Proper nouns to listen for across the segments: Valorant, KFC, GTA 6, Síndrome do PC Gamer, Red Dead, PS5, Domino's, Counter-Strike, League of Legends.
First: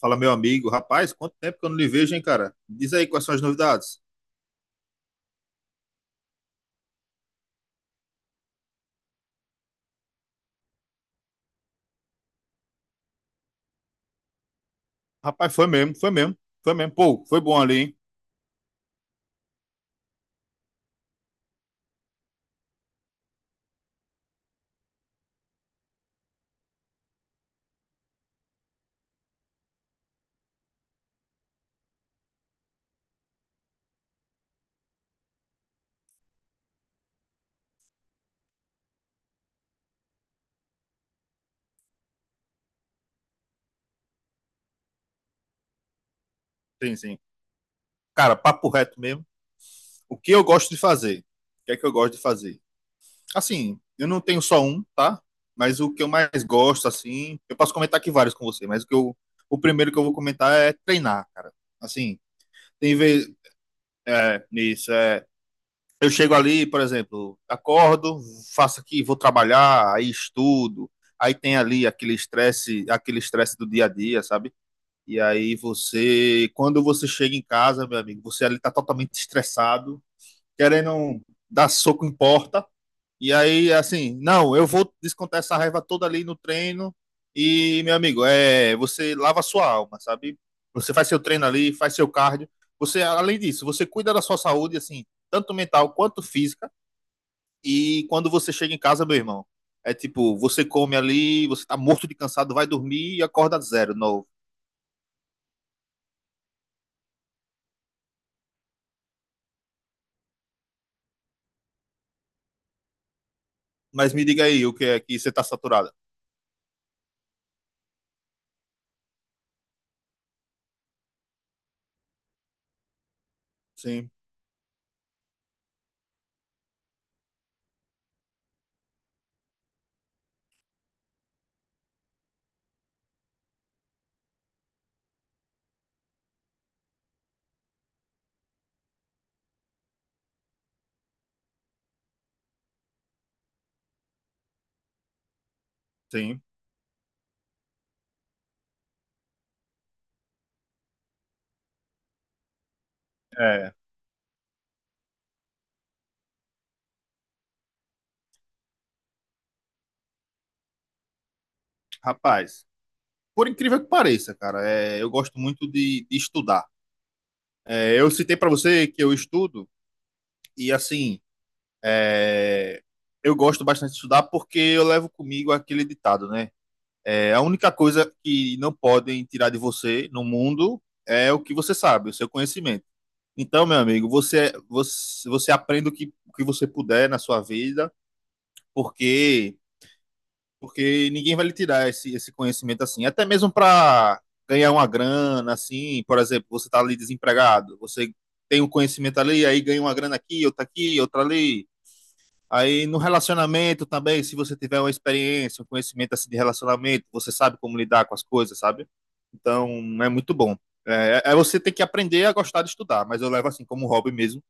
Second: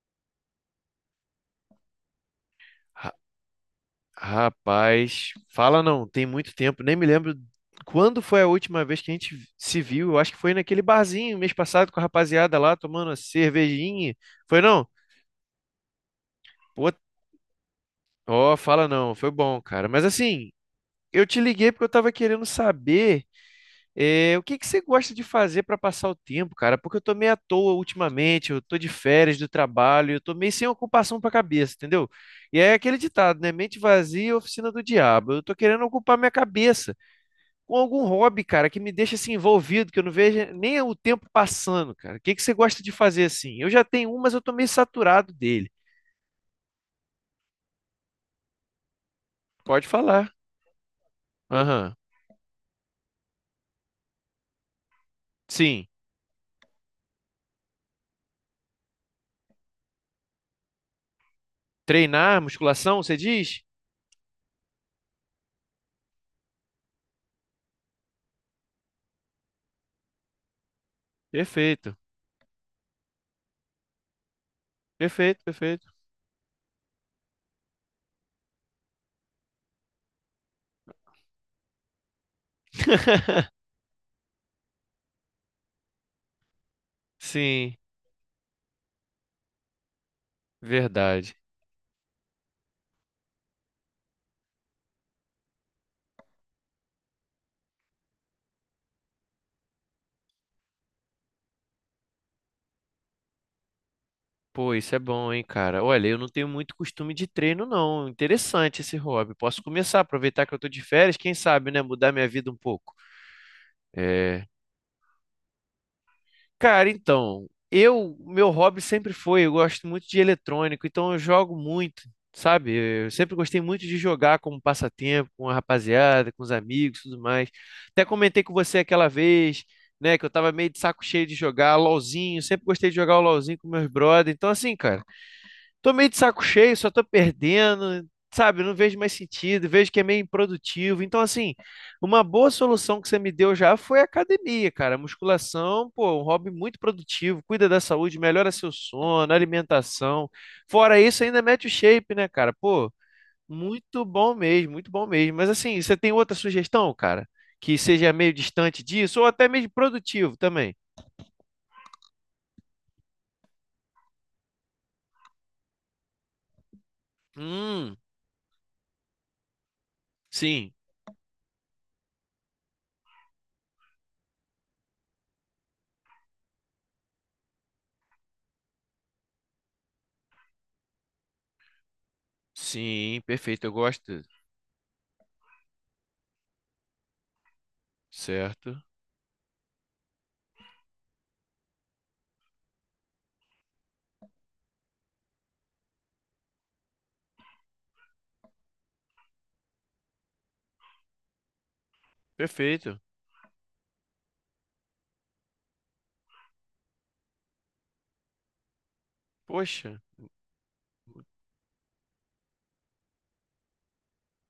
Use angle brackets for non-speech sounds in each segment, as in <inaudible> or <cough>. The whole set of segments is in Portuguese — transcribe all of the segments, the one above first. Fala, meu amigo. Rapaz, quanto tempo que eu não lhe vejo, hein, cara? Diz aí Ra- quais são as novidades. Rapaz, fala não, tem muito tempo, nem me lembro quando foi a última vez que a gente se viu. Eu acho que foi naquele barzinho mês passado com a rapaziada lá tomando a cervejinha. Foi não? Rapaz, foi mesmo, foi mesmo, foi Pô, mesmo. Pô, foi bom ali, hein? ó, fala não, foi bom, cara. Mas assim, eu te liguei porque eu tava querendo saber o que que você gosta de fazer pra passar o tempo, cara? Porque eu tô meio à toa ultimamente, eu tô de férias do trabalho, eu tô meio sem ocupação pra cabeça, entendeu? E é aquele ditado, né? Mente vazia, é oficina do diabo. Eu tô querendo ocupar minha cabeça com algum hobby, cara, que me deixa assim envolvido, que eu não veja nem o tempo passando, cara. O que que você gosta de fazer assim? Eu já tenho um, mas eu tô meio saturado dele. Sim, sim. Cara, papo reto mesmo. Pode O falar. que eu gosto de fazer? O que é que eu Aham. gosto de fazer? Assim, eu não tenho só um, tá? Mas Sim. o que eu mais gosto, assim, eu posso comentar aqui vários com você, o primeiro que eu vou comentar é treinar, cara. Assim, Treinar, tem musculação, você vez, diz? Nisso, eu chego ali, por exemplo, acordo, faço aqui, vou trabalhar, aí estudo, aí tem ali Perfeito. Aquele estresse do dia a dia, sabe? E Perfeito, aí perfeito. você, quando você chega em casa, meu amigo, você ali tá totalmente estressado, querendo dar soco em porta, e <laughs> aí assim, não, eu vou descontar essa raiva toda ali no treino, Sim, e meu amigo, você lava a sua alma, sabe? Você faz seu verdade. treino ali, faz seu cardio, você além disso, você cuida da sua saúde assim, tanto mental quanto física e quando você chega em casa, meu irmão, é tipo, você come ali, você tá morto de cansado, vai dormir e acorda zero, novo. Pô, isso é bom, hein, cara. Olha, eu não tenho muito costume de treino, não. Interessante esse hobby. Posso começar, aproveitar que eu tô de férias, quem sabe, né, mudar minha vida um pouco. Mas me diga É, aí o que é que você tá saturada. cara, então, eu, meu hobby sempre foi, eu gosto muito de eletrônico, então eu jogo muito, sabe? Eu sempre gostei muito de Sim, jogar como passatempo, com a rapaziada, com os amigos, tudo mais. Até comentei com você aquela vez, né, que eu tava meio de saco cheio de jogar LOLzinho, sempre gostei de jogar o LOLzinho com meus brothers. Então assim, cara, tô meio de saco cheio, só tô perdendo, sabe? Não vejo mais sentido, vejo que é meio improdutivo. Então, assim, uma boa solução que você me deu já foi a academia, cara. Musculação, pô, um sim. hobby muito produtivo, cuida da saúde, melhora seu sono, alimentação. Fora isso, ainda mete o shape, né, cara? Pô, É, muito bom mesmo, muito bom mesmo. Mas, assim, você tem outra sugestão, cara? Que seja meio distante disso, ou até mesmo produtivo também. rapaz, por incrível que pareça, cara, eu gosto muito de estudar. Hum, É, eu citei para você que eu estudo e sim, assim, é, eu gosto bastante de estudar porque eu levo comigo aquele ditado, né? É, a única coisa que não podem tirar de você no mundo é o que você sabe, o seu conhecimento. sim, perfeito, Então, eu meu amigo, gosto, você aprende o que você puder na sua vida, certo. porque porque ninguém vai lhe tirar esse conhecimento assim. Até mesmo para ganhar uma grana, assim, por exemplo, você está ali desempregado, você tem um conhecimento ali, aí ganha uma grana aqui, outra ali. Aí no Perfeito. relacionamento também, se você tiver uma experiência, um conhecimento assim de relacionamento, você sabe como lidar com as coisas, sabe? Então Poxa, é muito bom. É você tem que aprender a gostar de estudar, mas eu levo assim como hobby mesmo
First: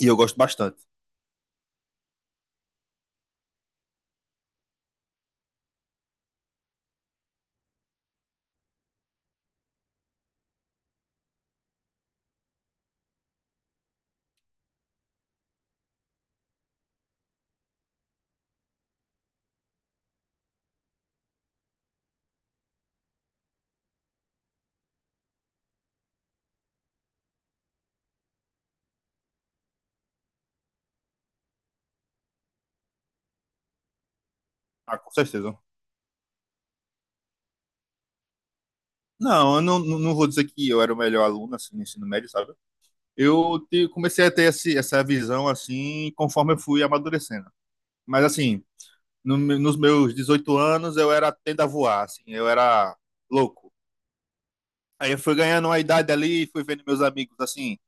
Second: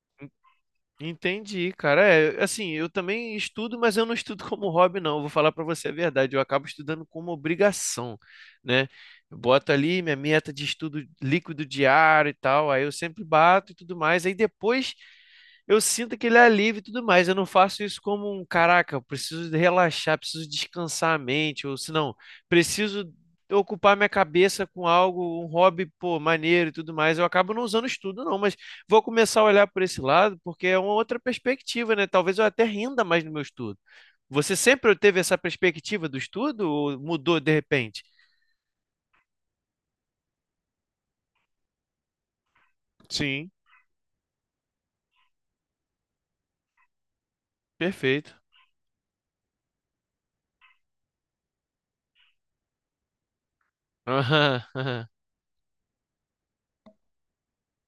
e eu gosto bastante. entendi, cara. É, assim, eu também estudo, mas eu não estudo como hobby, não. Vou falar pra você a verdade. Eu acabo estudando como obrigação, né? Eu boto ali minha meta de estudo líquido diário e tal. Aí eu sempre bato e tudo mais. Aí depois eu sinto aquele alívio e tudo mais. Eu não faço isso como um caraca, eu preciso de relaxar, preciso descansar a mente, ou se não, preciso ocupar minha cabeça com algo, um hobby, pô, maneiro e tudo mais. Eu acabo não usando estudo, não, mas vou começar a olhar por esse lado, porque é uma outra perspectiva, né? Talvez eu até renda mais no meu estudo. Você sempre Ah, com teve essa certeza. perspectiva do estudo ou mudou de repente? Não, eu não vou dizer que eu era o melhor aluno assim, no ensino médio, sabe? Sim, Eu comecei a ter esse, essa visão assim conforme eu fui amadurecendo. Mas perfeito. assim, no me- nos meus 18 anos eu era tenda a voar, assim, eu era louco. Aham, aham, Aí eu fui ganhando uma idade ali, fui vendo meus amigos assim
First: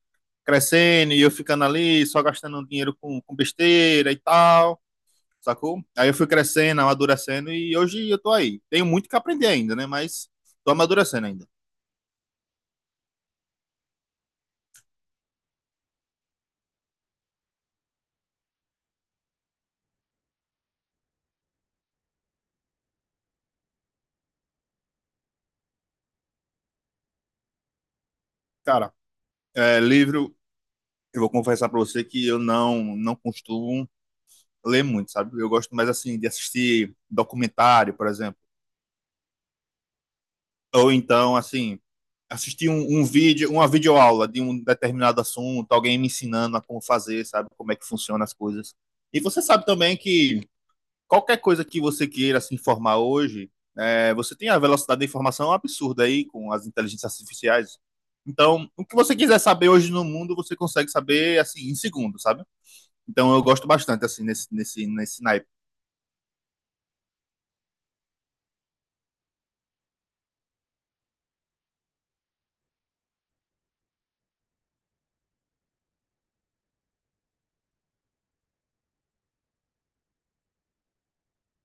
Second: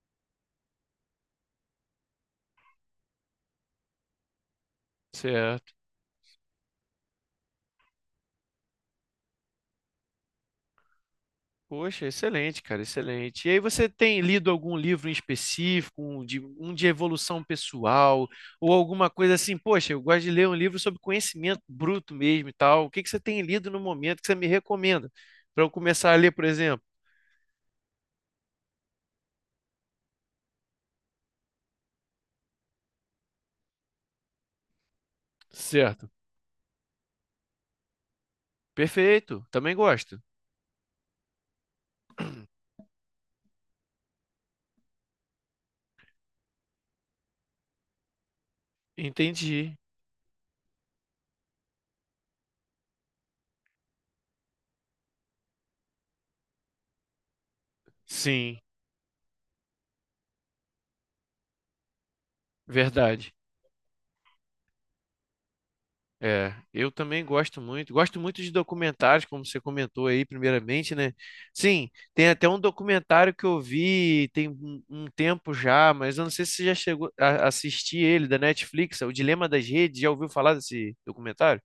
crescendo e eu ficando ali só gastando um dinheiro com besteira e tal, certo. sacou? Aí eu fui crescendo, amadurecendo e hoje eu tô aí. Tenho muito que aprender ainda, né? Mas tô amadurecendo ainda. Poxa, excelente, cara, excelente. E aí você tem lido algum livro em específico, um de evolução pessoal, ou alguma coisa assim? Poxa, eu gosto de ler um livro sobre conhecimento bruto mesmo e tal. O que que você tem lido no momento que você me recomenda para eu começar a ler, por exemplo? Cara, livro, eu vou confessar pra você que eu não costumo ler muito, sabe? Eu gosto mais, Certo. assim, de assistir documentário, por exemplo. Perfeito, também gosto. Ou então, assim, assistir um vídeo, uma videoaula de um determinado assunto, alguém me ensinando a como fazer, sabe? Como é que funcionam as coisas. E você sabe Entendi. também que qualquer coisa que você queira se informar hoje, você tem a velocidade da informação absurda aí com as inteligências artificiais. Sim, Então, o que você quiser saber hoje no mundo, você consegue saber, assim, em segundos, sabe? verdade. Então eu gosto bastante, assim, nesse naipe. É, eu também gosto muito. Gosto muito de documentários, como você comentou aí, primeiramente, né? Sim, tem até um documentário que eu vi tem um tempo já, mas eu não sei se você já chegou a assistir ele, da Netflix, é O Dilema das Redes. Já ouviu falar desse documentário?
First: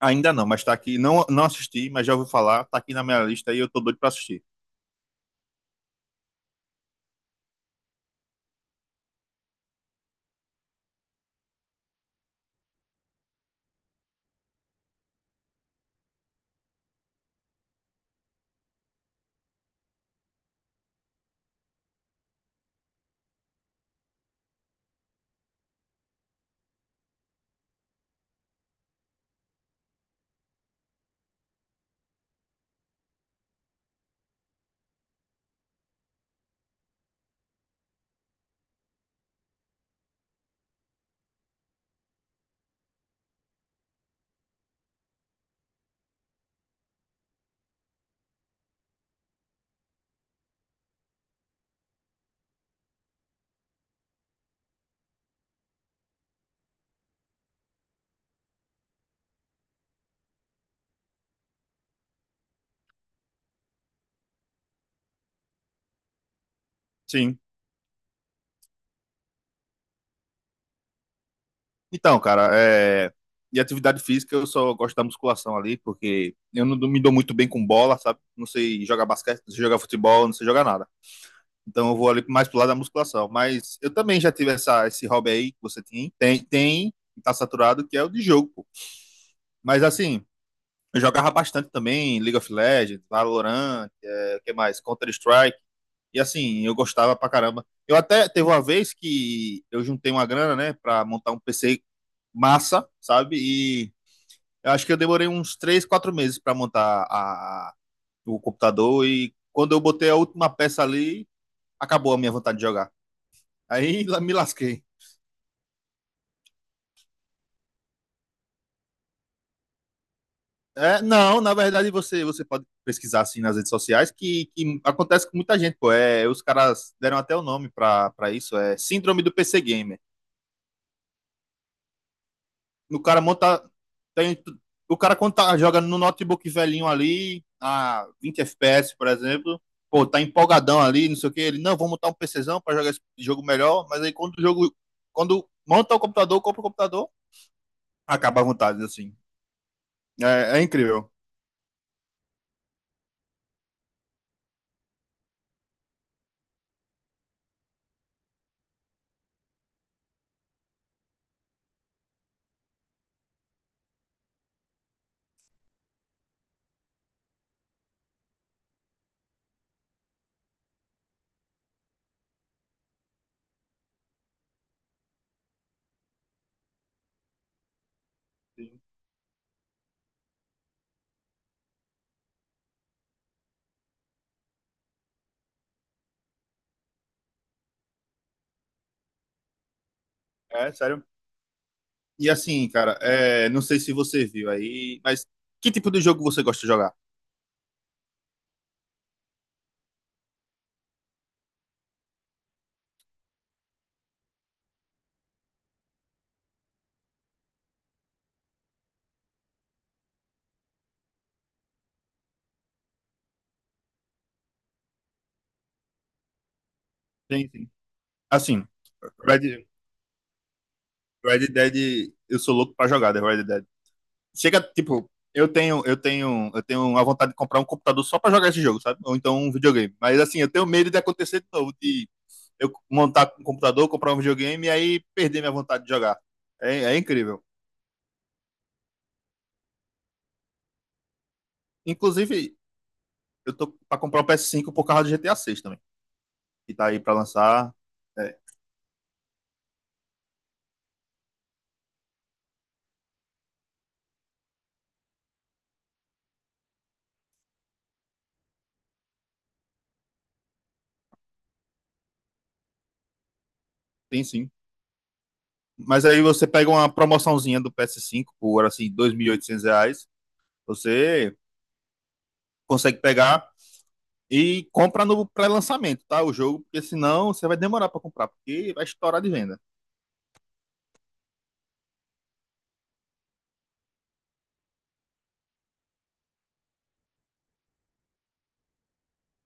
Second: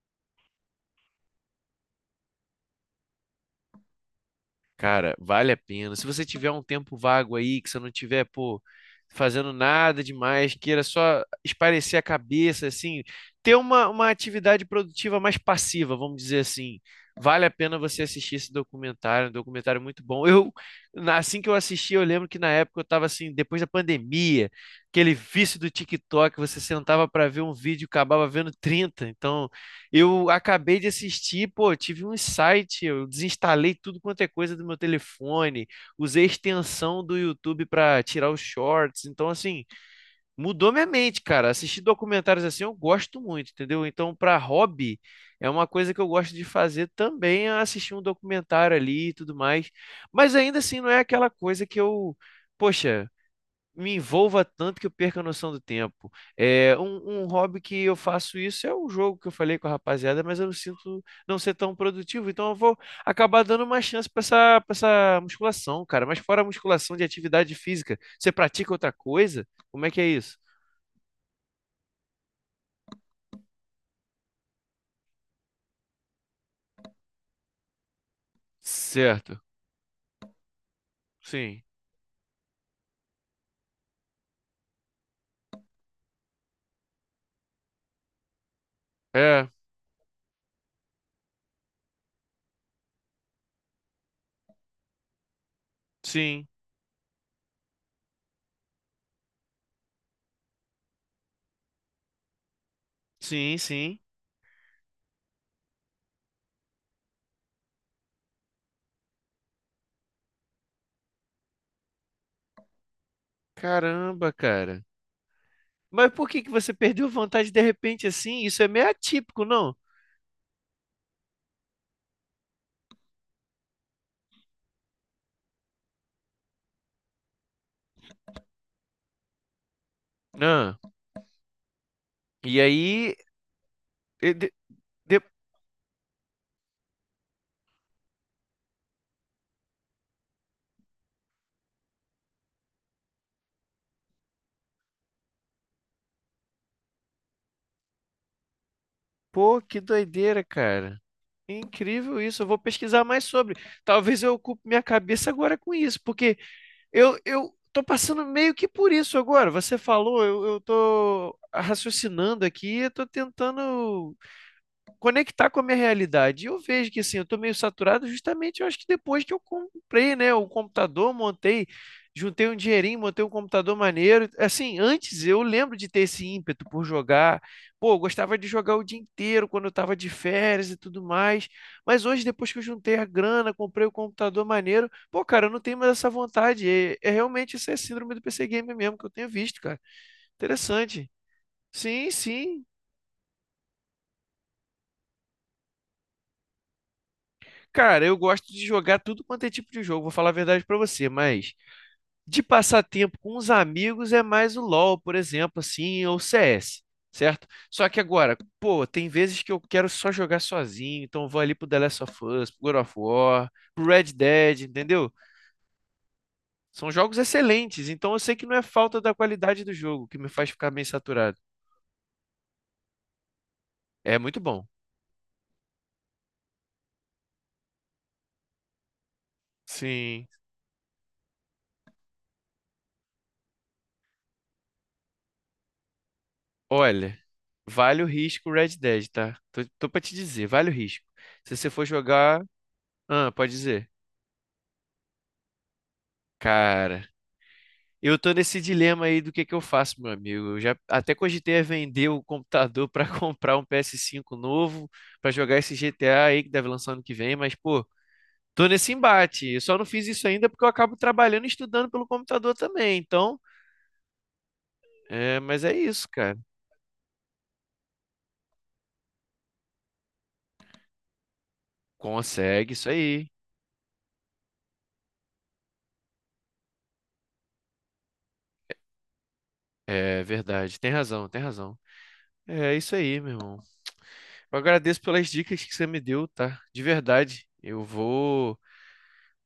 Ainda não, mas tá aqui. Não, não assisti, mas já ouvi falar. Tá aqui na minha lista e eu tô doido pra assistir. Cara, vale a pena. Se você tiver um tempo vago aí, que você não tiver, pô, fazendo nada demais, queira só espairecer a cabeça, assim, ter uma atividade produtiva mais passiva, vamos dizer assim. Vale a pena você assistir esse documentário, um documentário muito bom. Eu, assim que eu assisti, eu lembro que na época eu tava assim, depois da pandemia, aquele vício do TikTok, você sentava para ver um vídeo, e acabava vendo 30. Então, eu acabei de assistir, pô, tive um insight, eu desinstalei tudo quanto é coisa do meu telefone, usei a extensão do YouTube para tirar os shorts, então assim, mudou minha mente, cara. Assistir documentários assim eu gosto muito, entendeu? Então, para hobby, é uma coisa que eu gosto de fazer também, é assistir um documentário ali e tudo mais. Mas ainda assim não é aquela coisa que eu, poxa, me envolva tanto que eu perca a noção do tempo. É, um hobby que eu faço isso é um jogo que eu falei com a rapaziada, mas eu não sinto não ser tão produtivo, então eu vou acabar dando uma chance para essa musculação, cara. Mas fora a musculação de Sim. atividade física, você pratica outra coisa? Como é que é isso? Então, cara, e atividade física, eu só gosto da musculação ali, porque eu não me dou muito bem com bola, sabe? Não sei jogar Certo. basquete, não sei jogar futebol, não sei jogar nada. Sim. Então eu vou ali mais pro lado da musculação. Mas eu também já tive essa, esse hobby aí que você tem, tá saturado, que é o de jogo, pô. É, Mas assim, eu jogava bastante também League of Legends, Valorant, o que mais? Counter-Strike. E sim. assim, eu gostava pra caramba. Eu até teve uma vez que eu juntei uma grana, né, pra montar um PC massa, sabe? Sim, E sim. eu acho que eu demorei uns 3 4 meses pra montar o computador. E quando eu botei a última peça ali, acabou a minha vontade de jogar. Aí <laughs> Caramba, me lasquei. cara. Mas por que que você perdeu vontade de repente assim? Isso é meio atípico, não? É, não, na verdade você pode pesquisar assim nas redes sociais que acontece com muita gente, pô. É, os caras deram até o nome pra isso, é Síndrome do PC Gamer. Ah, e O aí, cara monta. e Tem, de- o cara de- quando tá jogando no notebook velhinho ali, a 20 FPS, por exemplo, pô, tá empolgadão ali, não sei o que. Ele, não, vou montar um PCzão pra jogar esse jogo melhor, mas aí quando o jogo. Quando monta o computador, compra o computador, acaba a vontade, assim. pô, que doideira, É cara. incrível. Incrível isso. Eu vou pesquisar mais sobre. Talvez eu ocupe minha cabeça agora com isso, porque eu tô passando meio que por isso agora. Você falou, eu tô raciocinando aqui, eu tô tentando conectar com a minha realidade. E eu vejo que assim, eu estou meio saturado justamente, eu acho que depois que eu comprei, né, o computador, montei, juntei um dinheirinho, montei um computador maneiro. Assim, antes eu lembro de ter esse ímpeto por jogar. Pô, eu gostava de jogar o dia inteiro quando eu estava de férias e tudo mais. Mas hoje, depois que eu juntei a grana, comprei o computador maneiro, pô, cara, eu não tenho mais essa vontade. É, é realmente essa é a síndrome do PC Gamer mesmo que eu tenho visto, cara. É, sério. Interessante. Sim, E sim. assim, cara, não sei se você viu aí, mas que tipo de jogo você gosta de jogar? Cara, eu gosto de jogar tudo quanto é tipo de jogo, vou falar a verdade pra você, mas de passar tempo com os amigos é mais o LoL, por exemplo, assim, ou CS, certo? Só que agora, pô, tem vezes que eu quero só jogar sozinho, então eu vou ali pro The Last of Us, pro God of War, pro Red Dead, entendeu? São jogos Sim, sim. excelentes, então eu sei que não é Assim, falta da qualidade Red, do jogo que me faz ficar meio saturado. Red Dead, eu sou louco pra jogar The Red Dead. É muito Chega, bom. tipo, eu tenho a vontade de comprar um computador só para jogar esse jogo, sabe? Ou então um videogame. Mas Sim. assim, eu tenho medo de acontecer de novo, de eu montar um computador, comprar um videogame e aí perder minha vontade de jogar. É Olha, incrível. vale o risco o Red Dead, tá? Tô, tô pra te dizer, vale o risco. Se você for jogar, Inclusive, ah, pode eu tô dizer. para comprar o PS5 por causa do GTA 6 também, que tá aí Cara, para lançar. eu tô É, nesse dilema aí do que eu faço, meu amigo. Eu já até cogitei a vender o computador pra <laughs> comprar um PS5 novo pra jogar esse GTA aí que deve lançar ano que vem, mas pô, tô nesse embate. Eu só não fiz isso ainda porque eu acabo trabalhando e estudando pelo computador também. Então, tem sim. é, mas é Mas isso, aí cara. você pega uma promoçãozinha do PS5 por assim R$ 2.800 você Consegue isso consegue aí. pegar. E compra no pré-lançamento, tá? O jogo, porque senão você vai demorar para comprar, porque vai estourar de venda. É verdade. Tem razão, tem razão. É isso aí, meu irmão. Eu agradeço pelas dicas que você me deu, tá? De verdade. Eu vou,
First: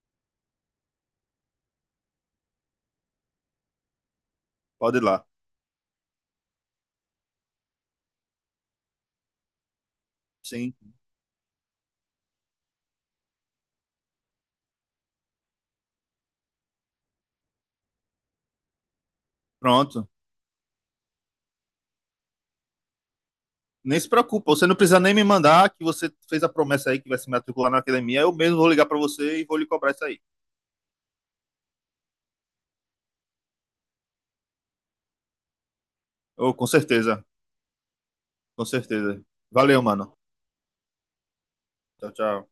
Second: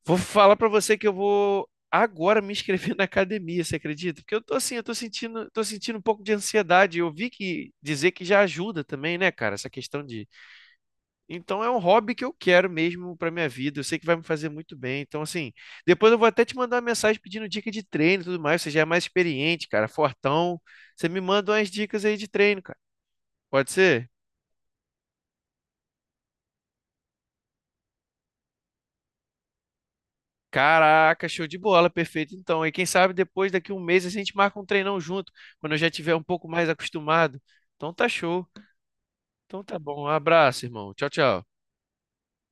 vou falar pra você que eu vou agora me inscrever <laughs> na academia, você acredita? Porque eu tô assim, eu Pode ir lá. Tô sentindo um pouco de ansiedade. Eu vi que dizer que já ajuda também, né, cara, essa questão de. Sim, Então é um hobby que eu quero mesmo pra minha vida. Eu sei que vai me fazer muito bem. Então assim, depois eu vou até te mandar uma mensagem pedindo dica de treino e tudo mais. Você já é mais experiente, cara, pronto. fortão. Você me manda umas dicas aí de treino, cara. Pode Nem se ser? preocupa, você não precisa nem me mandar que você fez a promessa aí que vai se matricular na academia. Eu mesmo vou ligar para você e vou lhe cobrar isso aí. Caraca, show de bola, perfeito. Então, e quem sabe depois, daqui um mês, a gente marca um treinão junto, quando eu já tiver um pouco Oh, com mais certeza, acostumado. Então tá show. com certeza. Então tá Valeu, bom. Um mano. abraço, irmão. Tchau, tchau. Tchau, tchau.